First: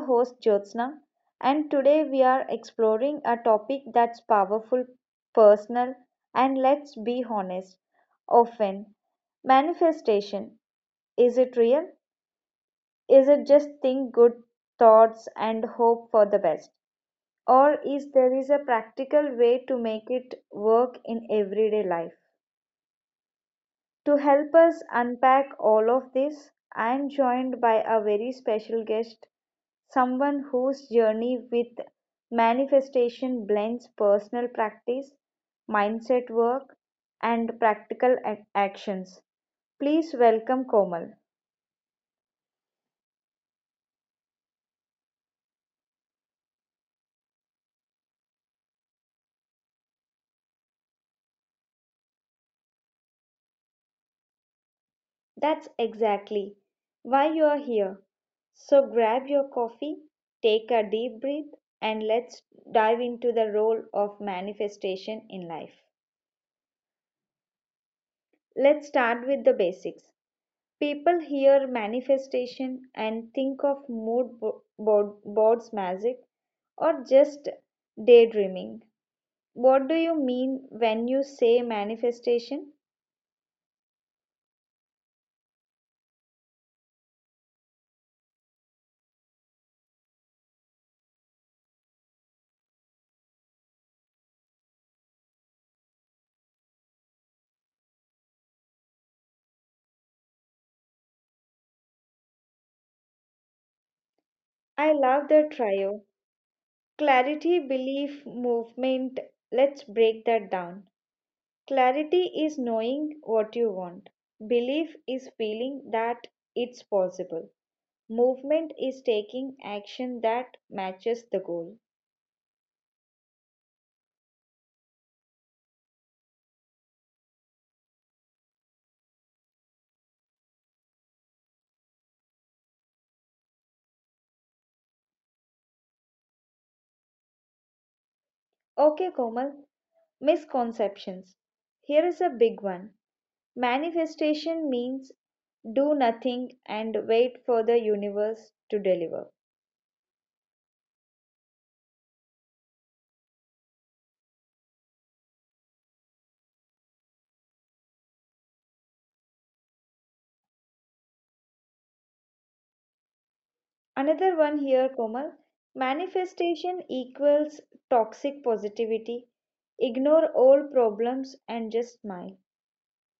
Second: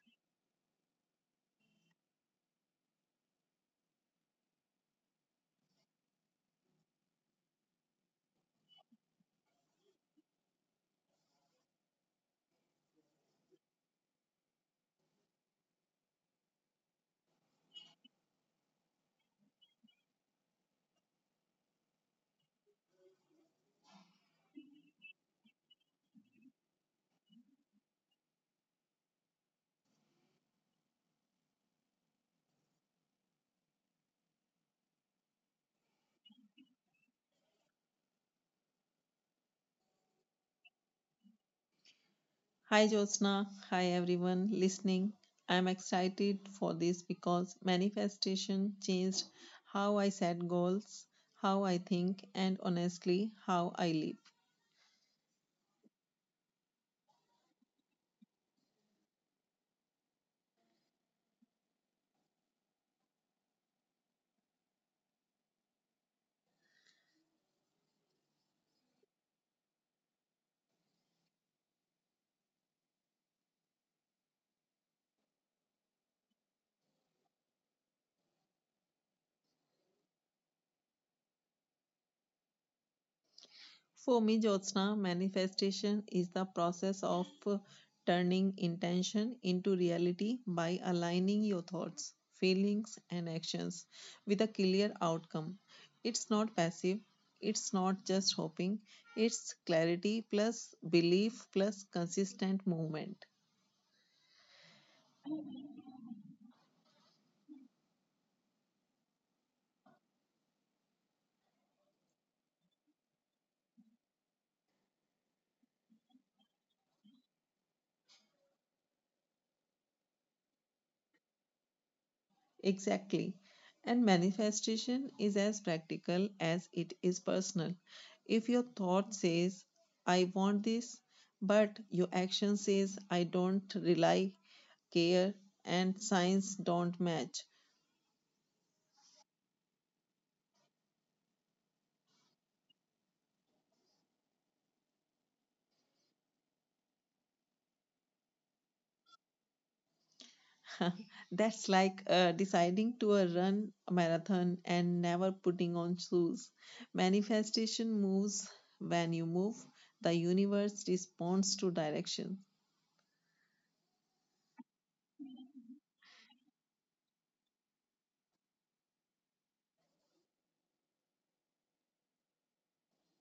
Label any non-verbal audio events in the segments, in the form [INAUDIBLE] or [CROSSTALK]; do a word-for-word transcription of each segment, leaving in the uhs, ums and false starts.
host Jyotsna, and today we are exploring a topic that's powerful, personal, and let's be honest, often manifestation. Is it real? Is it just think good thoughts and hope for the best? Or is there is a practical way to make it work in everyday life? To help us unpack all of this, I am joined by a very special guest, someone whose journey with manifestation blends personal practice, mindset work, and practical ac- actions. Please welcome Komal. Hi Jyotsna, hi everyone listening. I'm excited for this because manifestation changed how I set goals, how I think, and honestly, how I live. That's exactly why you are here. So grab your coffee, take a deep breath, and let's dive into the role of manifestation in life. Let's start with the basics. People hear manifestation and think of mood bo- board, boards magic or just daydreaming. What do you mean when you say manifestation? For me, Jyotsna, manifestation is the process of uh, turning intention into reality by aligning your thoughts, feelings, and actions with a clear outcome. It's not passive, it's not just hoping, it's clarity plus belief plus consistent movement. I love the trio. Clarity, belief, movement. Let's break that down. Clarity is knowing what you want. Belief is feeling that it's possible. Movement is taking action that matches the goal. Exactly. And manifestation is as practical as it is personal. If your thought says, I want this, but your action says, I don't rely, care, and science don't match. Okay, Komal, misconceptions. Here is a big one. Manifestation means do nothing and wait for the universe to deliver. [LAUGHS] That's like uh, deciding to uh, run a marathon and never putting on shoes. Manifestation moves when you move, the universe responds to direction. Another one here, Komal. Manifestation equals toxic positivity. Ignore all problems and just smile.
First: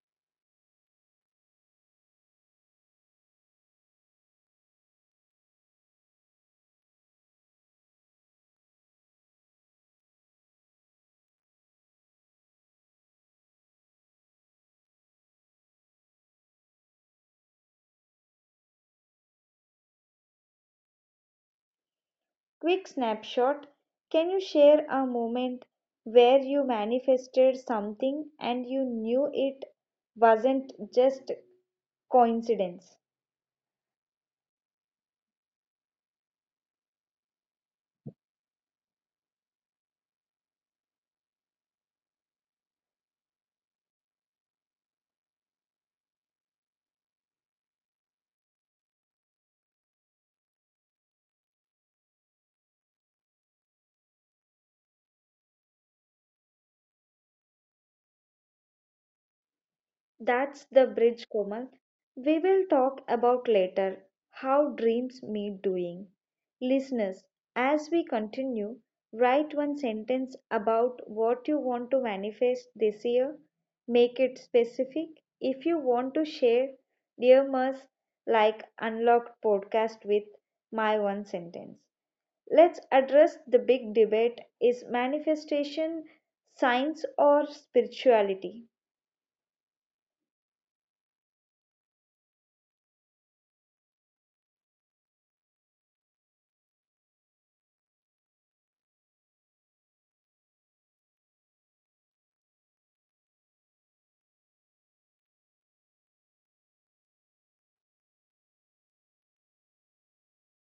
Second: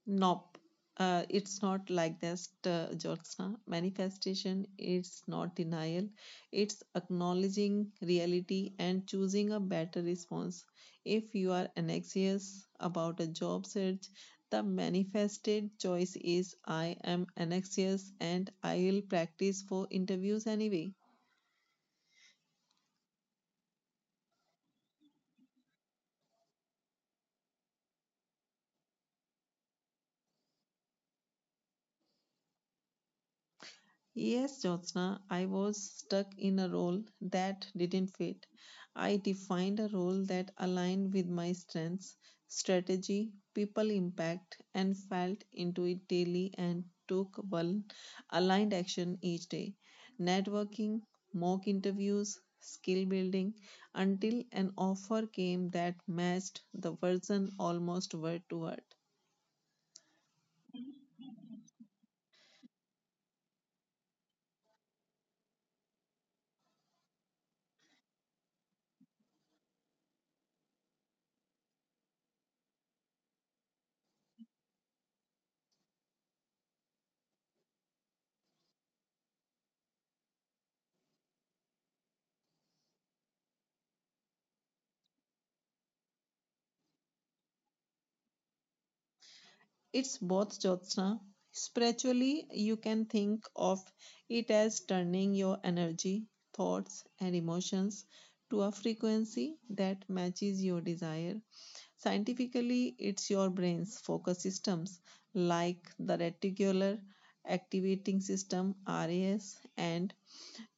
Nope. Uh, it's not like that, uh, Jyotsna. Manifestation is not denial, it's acknowledging reality and choosing a better response. If you are anxious about a job search, the manifested choice is I am anxious and I'll practice for interviews anyway. Quick snapshot. Can you share a moment where you manifested something and you knew it wasn't just coincidence? Yes, Jyotsna, I was stuck in a role that didn't fit. I defined a role that aligned with my strengths, strategy, people impact, and felt into it daily and took one aligned action each day. Networking, mock interviews, skill building, until an offer came that matched the version almost word to word. That's the bridge, Komal. We will talk about later how dreams meet doing. Listeners, as we continue, write one sentence about what you want to manifest this year. Make it specific. If you want to share, dear Murs, like Unlocked podcast with my one sentence. Let's address the big debate: is manifestation science or spirituality? It's both, Jyotsna. Spiritually, you can think of it as turning your energy, thoughts, and emotions to a frequency that matches your desire. Scientifically, it's your brain's focus systems like the reticular activating system R A S and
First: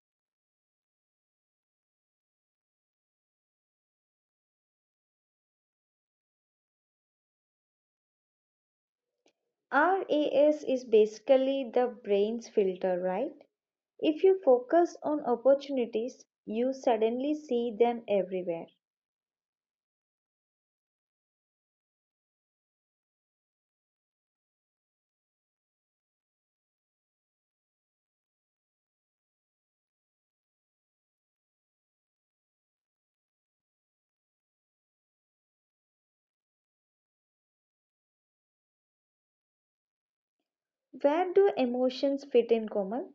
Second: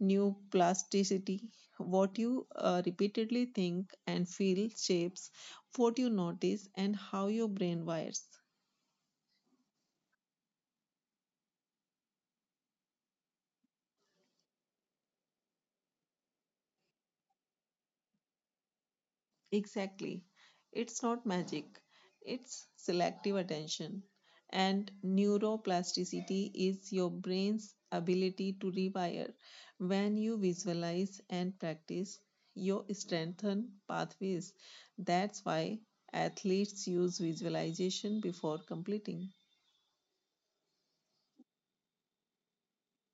neuroplasticity. What you uh, repeatedly think and feel shapes what you notice and how your brain wires. R A S is basically the brain's filter, right? If you focus on opportunities, you suddenly see them everywhere. Exactly. It's not magic, it's selective attention. And neuroplasticity is your brain's ability to rewire. When you visualize and practice, you strengthen pathways. That's why athletes use visualization before completing. Where do emotions fit in, Komal?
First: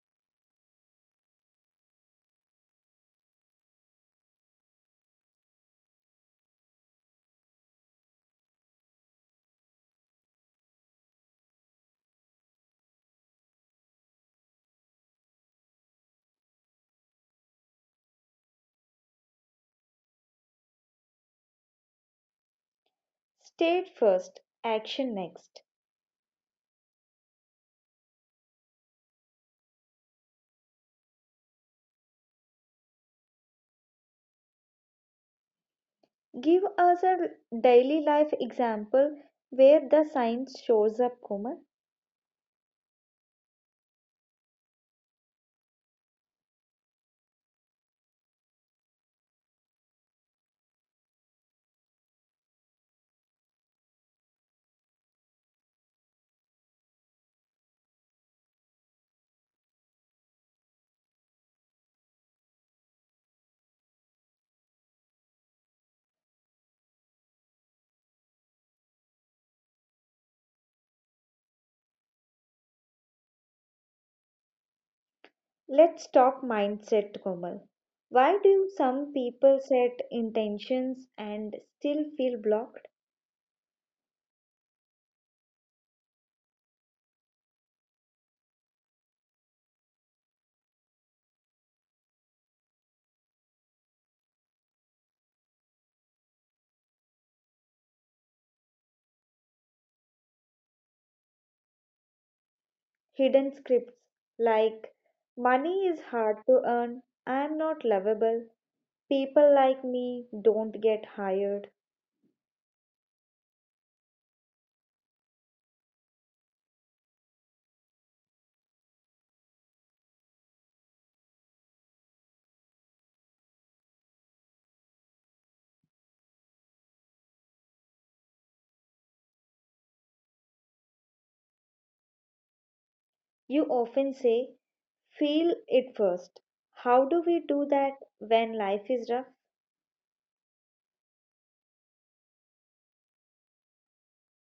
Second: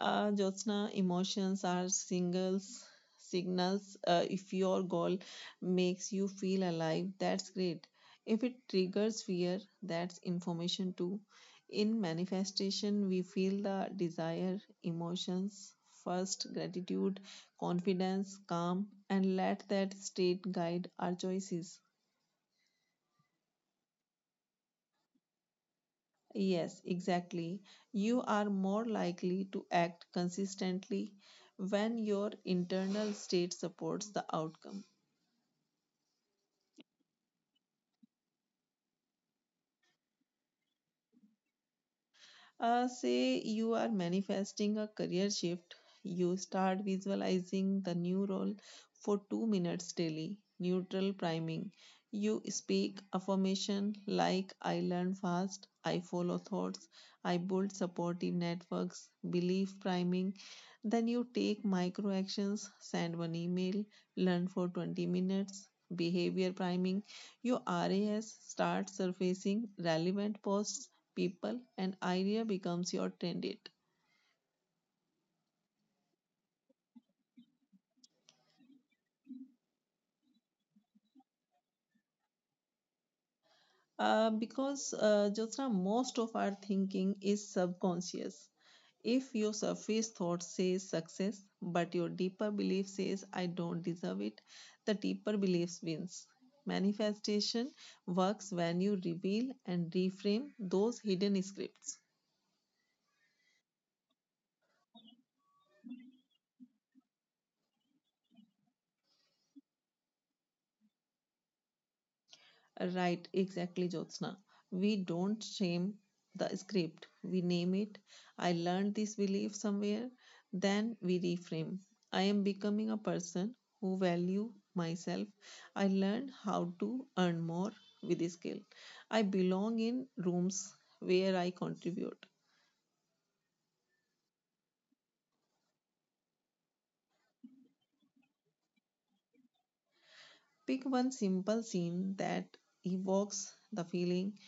uh, Jyotsna, emotions are singles signals. Uh, if your goal makes you feel alive, that's great. If it triggers fear, that's information too. In manifestation, we feel the desire, emotions, first gratitude, confidence, calm, and let that state guide our choices. State first, action next. Yes, exactly. You are more likely to act consistently when your internal state supports the outcome. Give us a daily life example where the science shows up, Komal. Uh, say you are manifesting a career shift, you start visualizing the new role for two minutes daily, neutral priming. You speak affirmation like I learn fast, I follow thoughts, I build supportive networks, belief priming. Then you take micro actions, send one email, learn for twenty minutes, behavior priming. Your R A S starts surfacing relevant posts, people, and idea becomes your trend. Date. Let's talk mindset, Komal. Why do some people set intentions and still feel blocked? Uh, because uh, Jyotsna, most of our thinking is subconscious. If your surface thought says success, but your deeper belief says I don't deserve it, the deeper belief wins. Manifestation works when you reveal and reframe those hidden scripts. Hidden scripts like money is hard to earn, I'm not lovable, people like me don't get hired. Right, exactly, Jyotsna. We don't shame the script, we name it. I learned this belief somewhere, then we reframe. I am becoming a person who value myself. I learned how to earn more with skill. I belong in rooms where I contribute. You often say, feel it first. How do we do that when life is rough? Pick one simple scene that evokes the feeling,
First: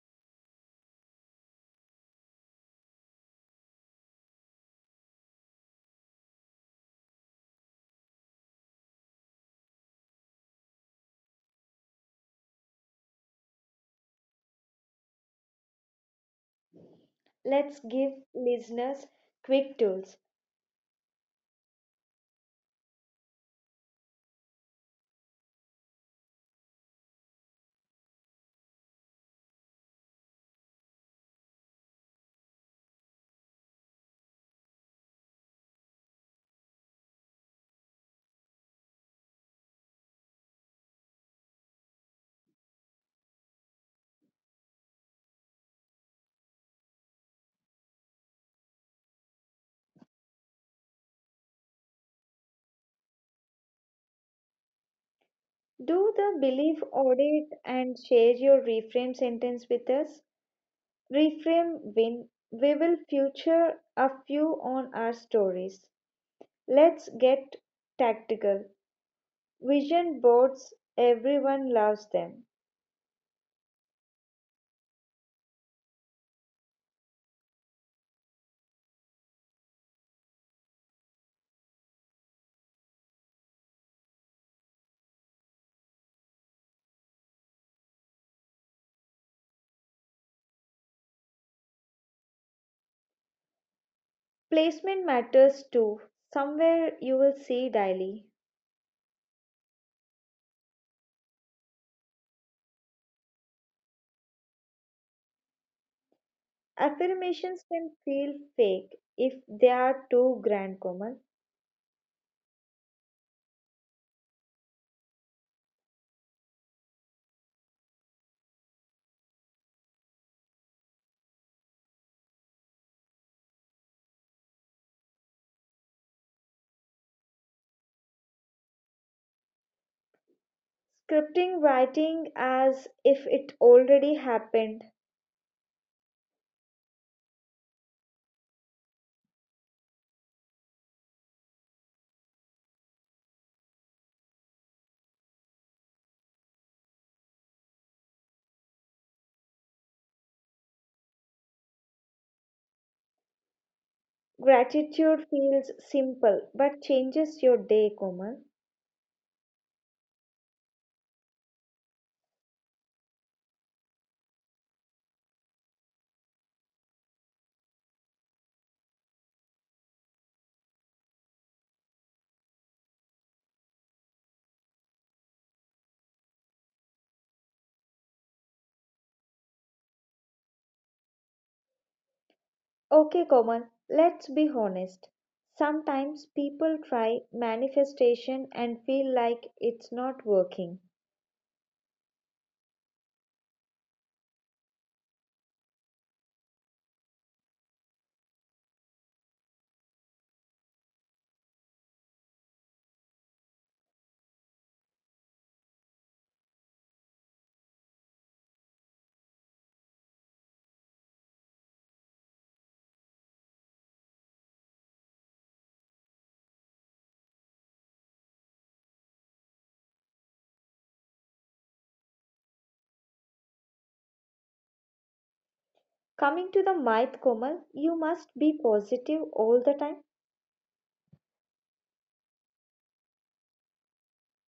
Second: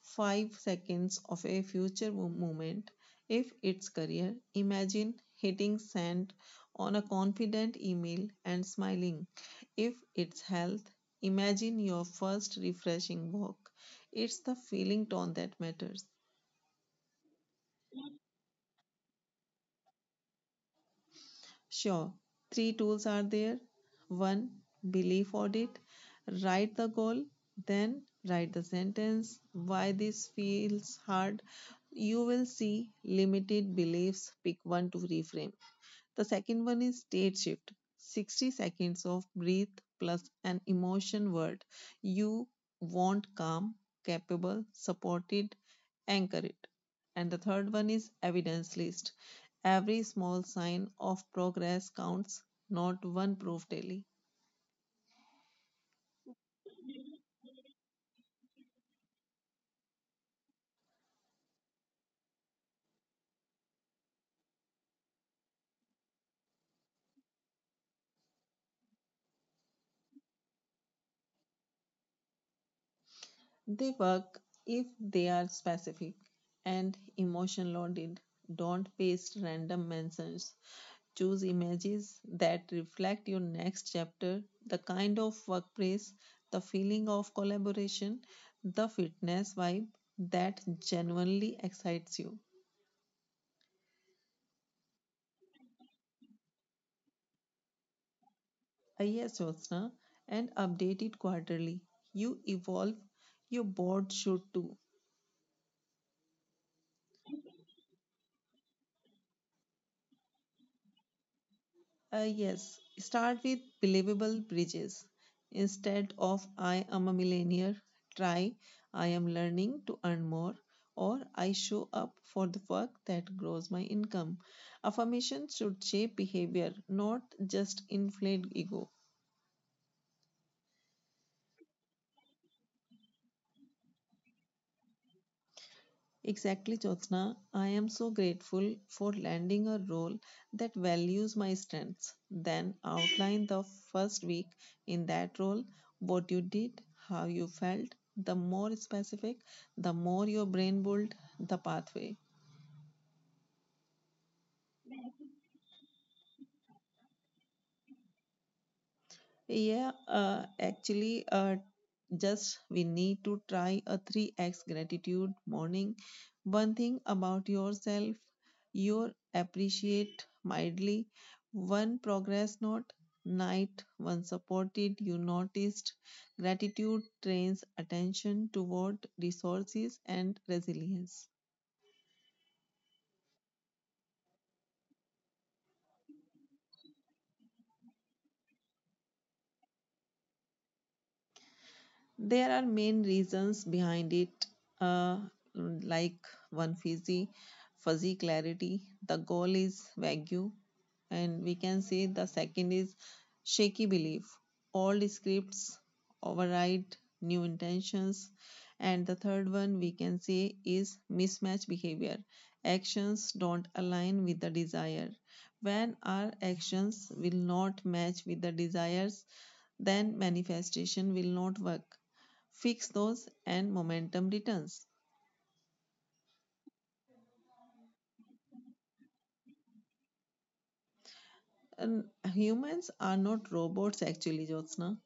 five seconds of a future mo- moment. If it's career, imagine hitting send on a confident email and smiling. If it's health, imagine your first refreshing walk. It's the feeling tone that matters. Let's give listeners quick tools. Sure, three tools are there. One, belief audit. Write the goal, then write the sentence. Why this feels hard. You will see limited beliefs. Pick one to reframe. The second one is state shift, sixty seconds of breathe plus an emotion word. You want calm, capable, supported, anchored. And the third one is evidence list. Every small sign of progress counts, not one proof daily. Do the belief audit and share your reframe sentence with us. Reframe win. We will feature a few on our stories. Let's get tactical. Vision boards, everyone loves them. They work if they are specific and emotion loaded. Don't paste random mentions. Choose images that reflect your next chapter, the kind of workplace, the feeling of collaboration, the fitness vibe that genuinely excites you. Placement matters too. Somewhere you will see daily. Uh, Yes, Yosna, and update it quarterly. You evolve, your board should too. Affirmations can feel fake if they are too grand, Komal. Uh, yes, start with believable bridges. Instead of I am a millionaire, try I am learning to earn more or I show up for the work that grows my income. Affirmation should shape behavior, not just inflate ego. Scripting, writing as if it already happened. Exactly, Jyotsna. I am so grateful for landing a role that values my strengths. Then outline the first week in that role, what you did, how you felt. The more specific, the more your brain built the pathway. Gratitude feels simple but changes your day, Komal. Yeah, uh, actually, uh, just we need to try a three x gratitude morning. One thing about yourself, you appreciate mildly. One progress note, night, one supported, you noticed. Gratitude trains attention toward resources and resilience. Okay, Komal, let's be honest. Sometimes people try manifestation and feel like it's not working. There are main reasons behind it, uh, like one fuzzy, fuzzy clarity. The goal is vague, and we can say the second is shaky belief. Old scripts override new intentions, and the third one we can say is mismatch behavior. Actions don't align with the desire. When our actions will not match with the desires, then manifestation will not work. Fix those, and momentum returns. Coming to the myth, Komal, you must be positive all the time. And humans are not robots, actually, Jyotsna.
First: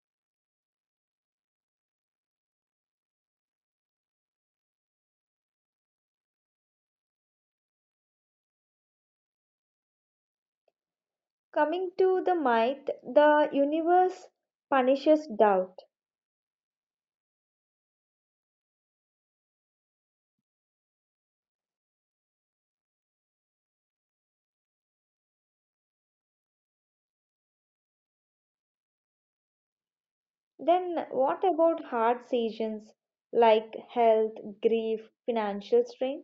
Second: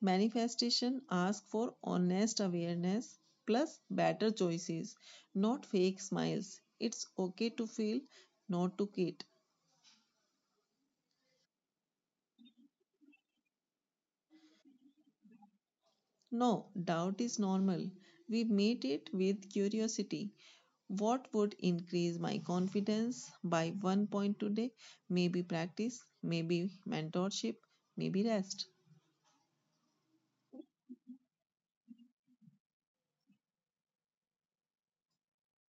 Manifestation asks for honest awareness plus better choices, not fake smiles. It's okay to feel, not to quit. Coming to the myth, the universe punishes doubt. No, doubt is normal. We meet it with curiosity. What would increase my confidence by one point today? Maybe practice, maybe mentorship, maybe rest. Then, what about hard seasons like health, grief, financial strain?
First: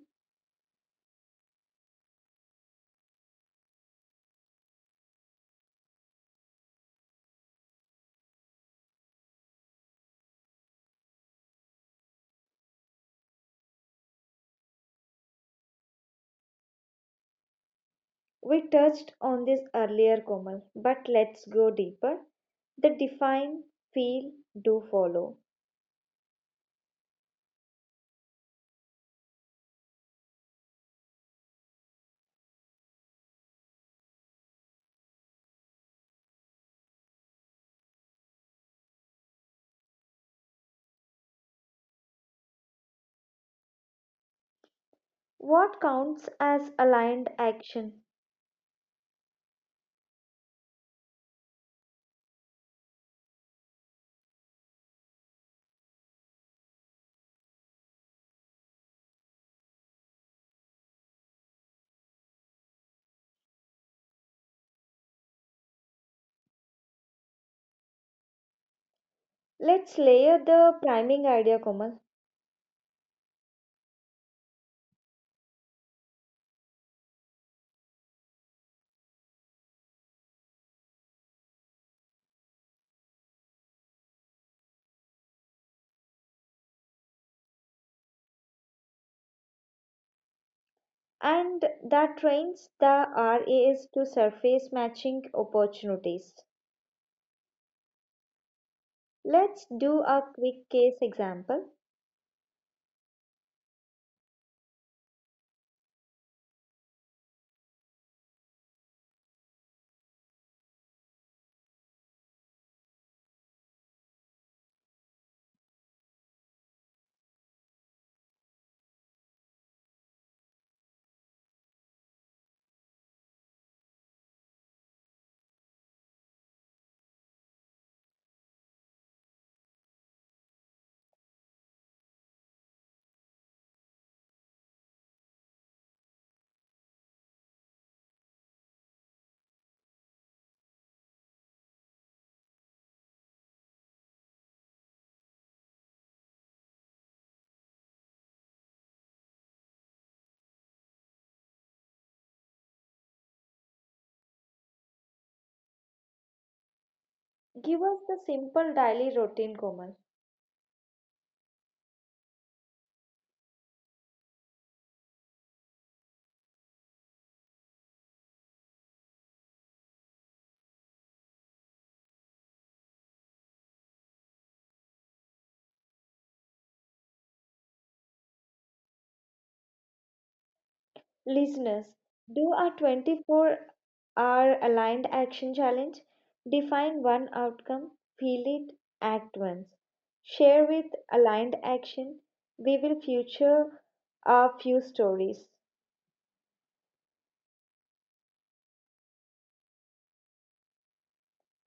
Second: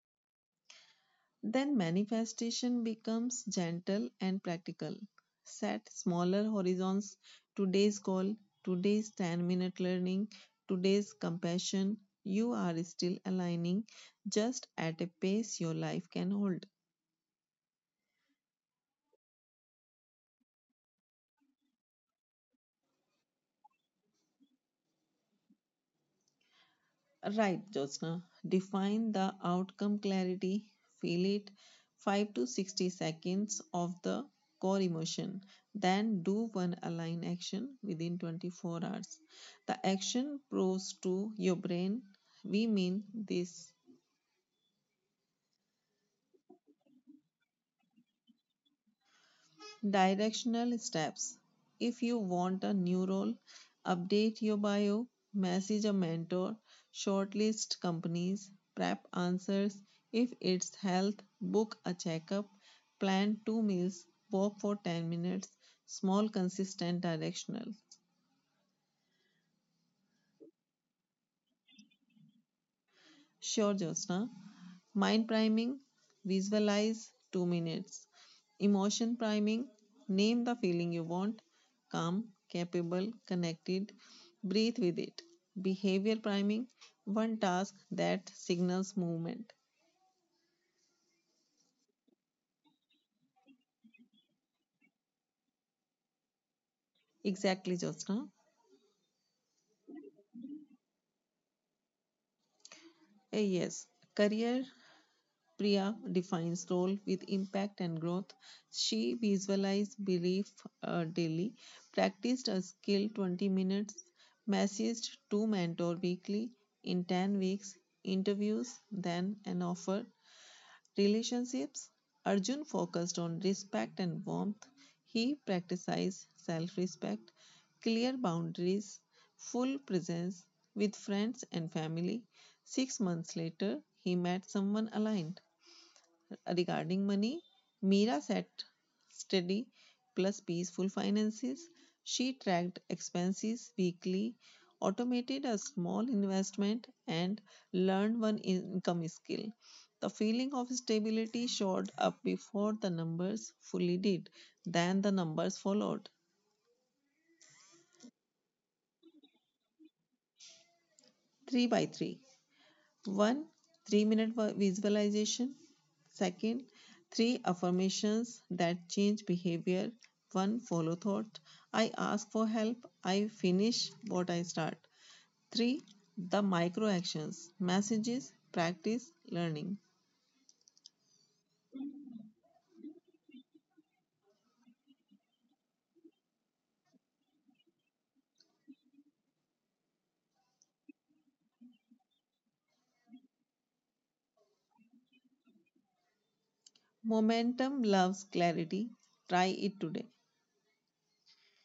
Then manifestation becomes gentle and practical. Set smaller horizons, today's goal, today's ten minute learning, today's compassion. You are still aligning just at a pace your life can hold. We touched on this earlier, Komal, but let's go deeper. The define, feel, do follow. Right, Jyotsna. Define the outcome clarity. Feel it five to sixty seconds of the core emotion. Then do one align action within twenty-four hours. The action proves to your brain we mean this. What counts as aligned action? Directional steps. If you want a new role, update your bio, message a mentor, shortlist companies, prep answers. If it's health, book a checkup, plan two meals, walk for ten minutes. Small, consistent directional. Let's layer the priming idea, Komal. Sure, Jyotsna. Mind priming, visualize two minutes. Emotion priming, name the feeling you want. Calm, capable, connected. Breathe with it. Behavior priming, one task that signals movement. And that trains the R A S to surface matching opportunities. Exactly, Jyotsna. Let's do a quick case example. A yes. Career Priya defines role with impact and growth. She visualized belief uh, daily, practiced a skill twenty minutes, messaged to mentor weekly in ten weeks, interviews, then an offer. Relationships Arjun focused on respect and warmth. He practiced self respect, clear boundaries, full presence with friends and family. Six months later, he met someone aligned. Regarding money, Mira set steady plus peaceful finances. She tracked expenses weekly, automated a small investment, and learned one income skill. The feeling of stability showed up before the numbers fully did, then the numbers followed. Give us the simple daily routine, Komal. three by three. One, three minute visualization. Second, three affirmations that change behavior. One, follow thought. I ask for help. I finish what I start. Three, the micro actions, messages, practice, learning. Listeners, do a twenty-four hour aligned action challenge. Define one outcome, feel it, act once. Share with aligned action. We will feature a few stories. Momentum loves clarity. Try it today.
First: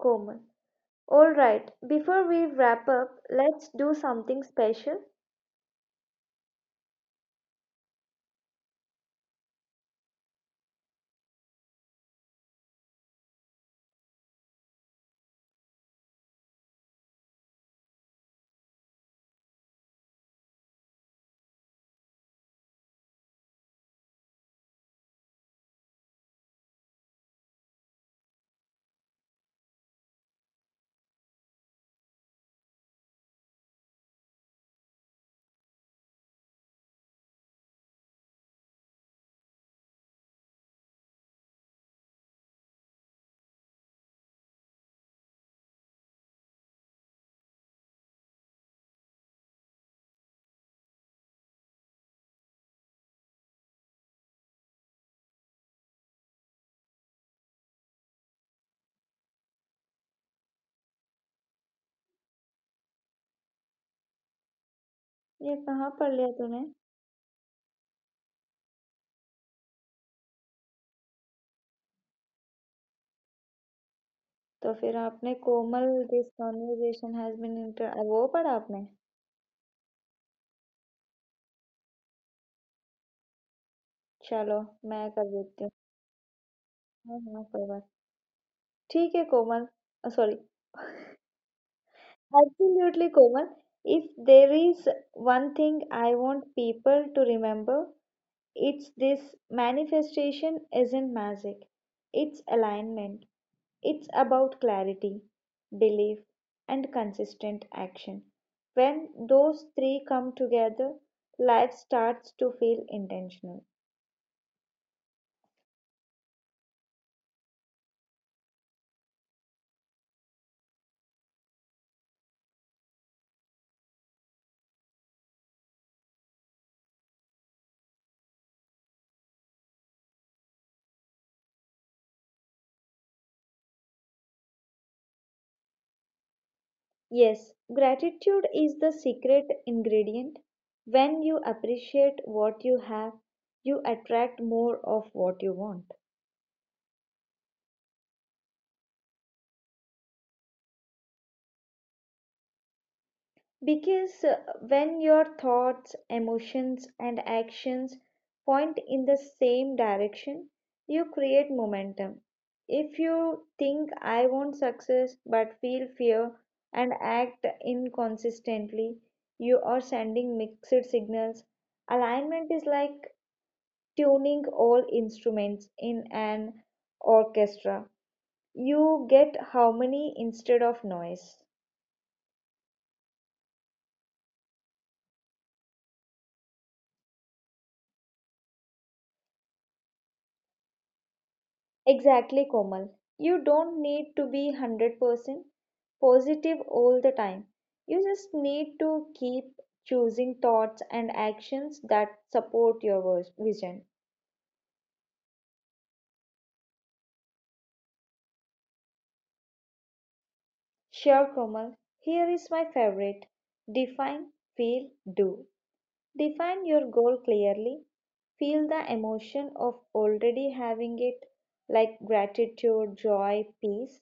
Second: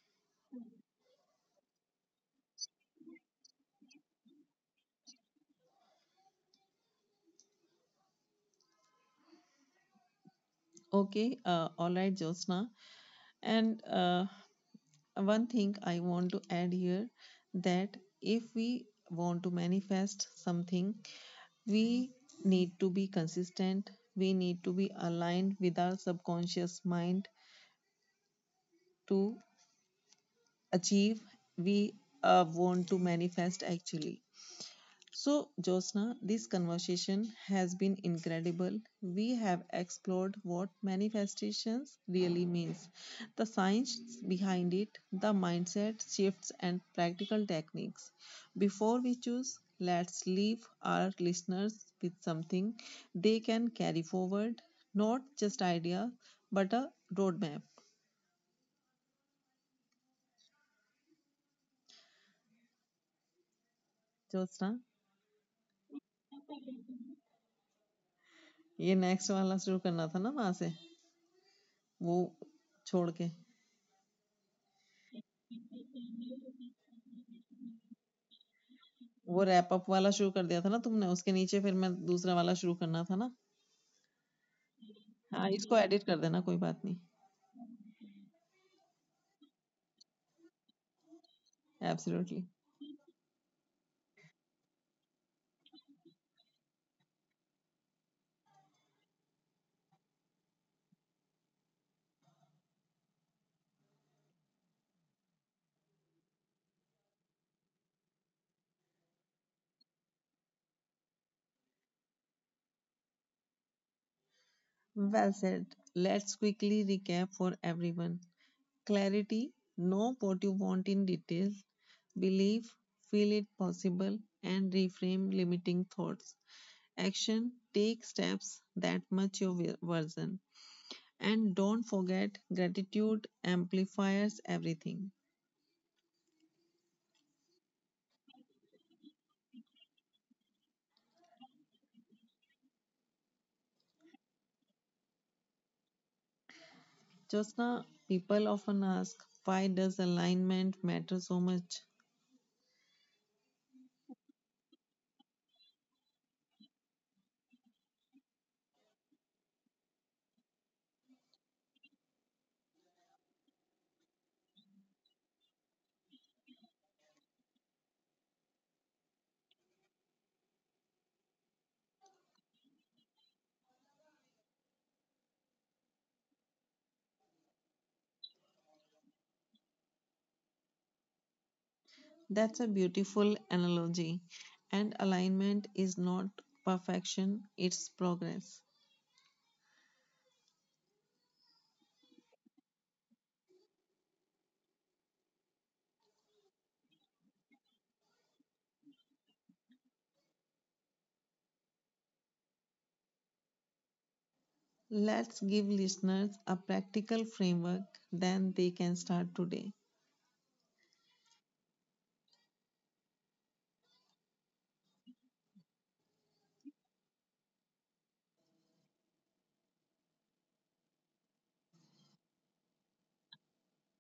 Komal. Alright before we wrap up let's do something special. Okay, uh, all right, Jyotsna, and uh, one thing I want to add here that if we want to manifest something we need to be consistent we need to be aligned with our subconscious mind to achieve we uh, want to manifest actually. So, Josna, this conversation has been incredible. We have explored what manifestations really means, the science behind it, the mindset shifts and practical techniques. Before we choose, let's leave our listeners with something they can carry forward, not just idea, but a roadmap. Josna, ये कहाँ पढ़ लिया तूने? ये next वाला शुरू करना था ना वहां से वो छोड़ के तो फिर आपने Komal this conversation has been inter वो पढ़ा आपने. वो रैप अप वाला शुरू कर दिया था ना तुमने, उसके नीचे फिर मैं दूसरा वाला शुरू करना था ना। चलो मैं कर हाँ, देती हूँ. इसको एडिट कर देना, कोई बात नहीं। हाँ हाँ कोई बात. ठीक है Komal. Sorry. Absolutely. Absolutely Komal, if there is one thing I want people to remember, it's this: manifestation isn't magic, it's alignment. It's about clarity, belief, and consistent action. When those three come together, life starts to feel intentional. Well said. Let's quickly recap for everyone. Clarity, know what you want in detail, believe, feel it possible and reframe limiting thoughts. Action, take steps that match your version. And don't forget, gratitude amplifies everything. Yes, gratitude is the secret ingredient. When you appreciate what you have, you attract more of what you want. Jyotsna, people often ask, why does alignment matter so much? Because uh, when your thoughts, emotions, and actions point in the same direction, you create momentum. If you think I want success but feel fear and act inconsistently, you are sending mixed signals. Alignment is like tuning all instruments in an orchestra. You get harmony instead of noise. That's a beautiful analogy. And alignment is not perfection, it's progress. Exactly, Komal. You don't need to be one hundred percent positive all the time. You just need to keep choosing thoughts and actions that support your vis- vision. Let's give listeners a practical framework, then they can start today. Sure, Komal. Here is my favorite: define, feel, do. Define your goal clearly. Feel the emotion of already having it, like gratitude, joy, peace.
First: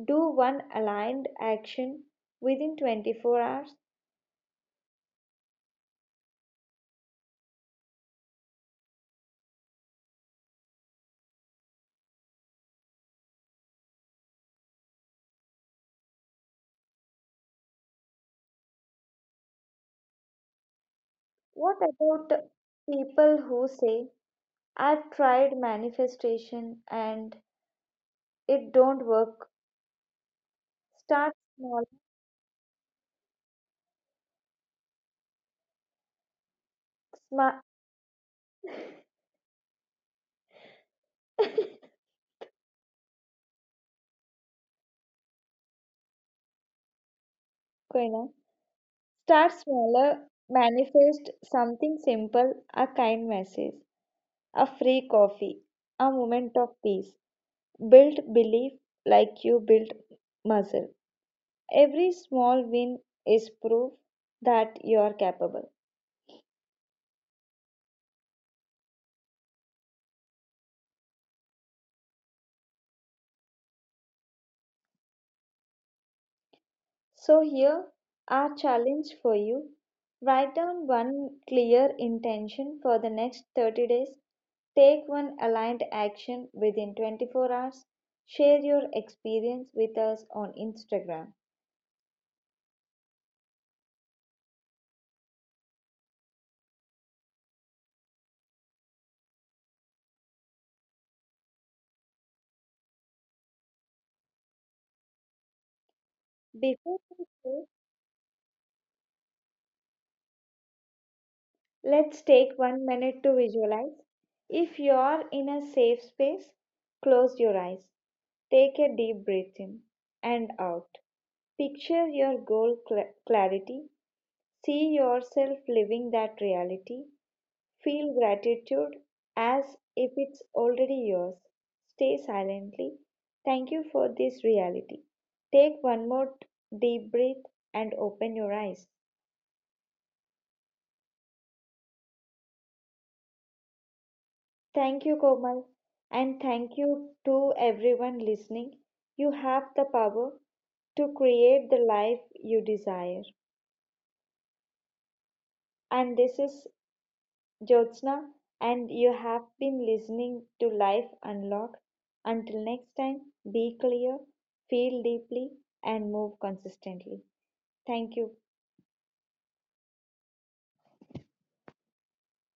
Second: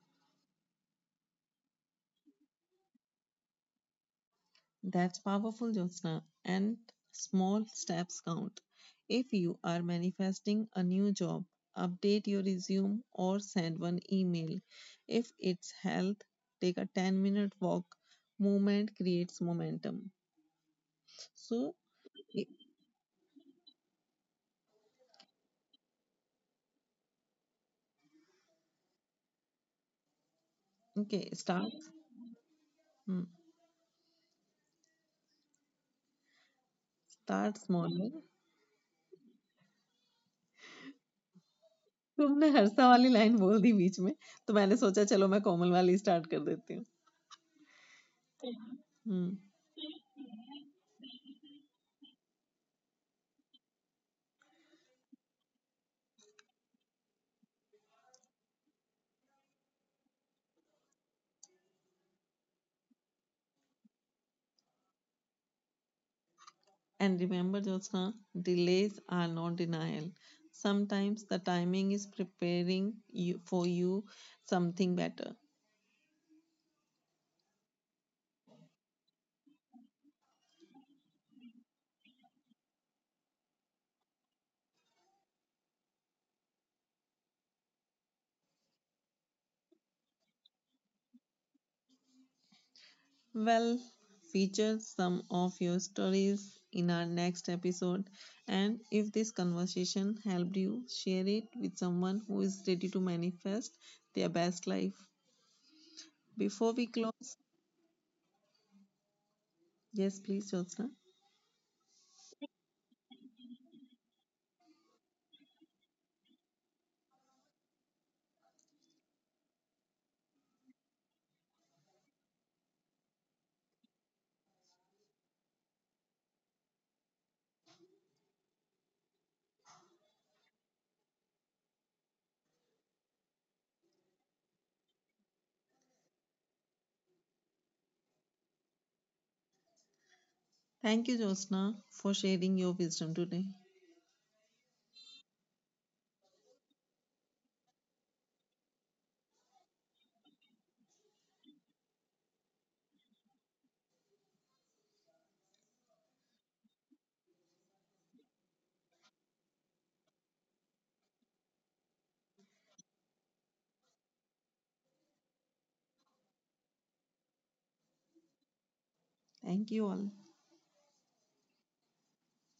Do one aligned action within twenty-four hours. That's powerful, Jyotsna. And small steps count. If you are manifesting a new job, update your resume or send one email. If it's health, take a ten minute walk. Movement creates momentum. So, What about uh- people who say, I've tried manifestation and it don't work? okay, Start start. small, Hmm, start sma- smaller. [LAUGHS] तुमने हर्षा वाली line बोल दी बीच में तो मैंने सोचा चलो मैं कोमल वाली स्टार्ट कर देती हूँ कोई ना. हम्म। Start smaller, manifest something simple, a kind message, a free coffee, a moment of peace. Build belief like you build muscle. Every small win is proof that you are capable. And remember, Jyotsna, delays are not denial. Sometimes the timing is preparing you, for you something better. So here our challenge for you. Write down one clear intention for the next thirty days. Take one aligned action within twenty-four hours. Share your experience with us on Instagram. Well, feature some of your stories in our next episode. And if this conversation helped you, share it with someone who is ready to manifest their best life. Before we Before we close, go, yes, please, Jyotsna. let's take one minute to visualize. If you are in a safe space, close your eyes. Take a deep breath in and out. Picture your goal, cl- clarity. See yourself living that reality. Feel gratitude as if it's already yours. Stay silently. Thank you for this reality. Take one more t- deep breath and open your eyes. Thank you, Jyotsna, for sharing your wisdom today. Thank you, Komal. And thank you to everyone listening. You have the power to create the life you desire. And this is Jyotsna, and you have been listening to Life Unlocked. Until next time, be clear, feel deeply, and move consistently. Thank you. Thank you all.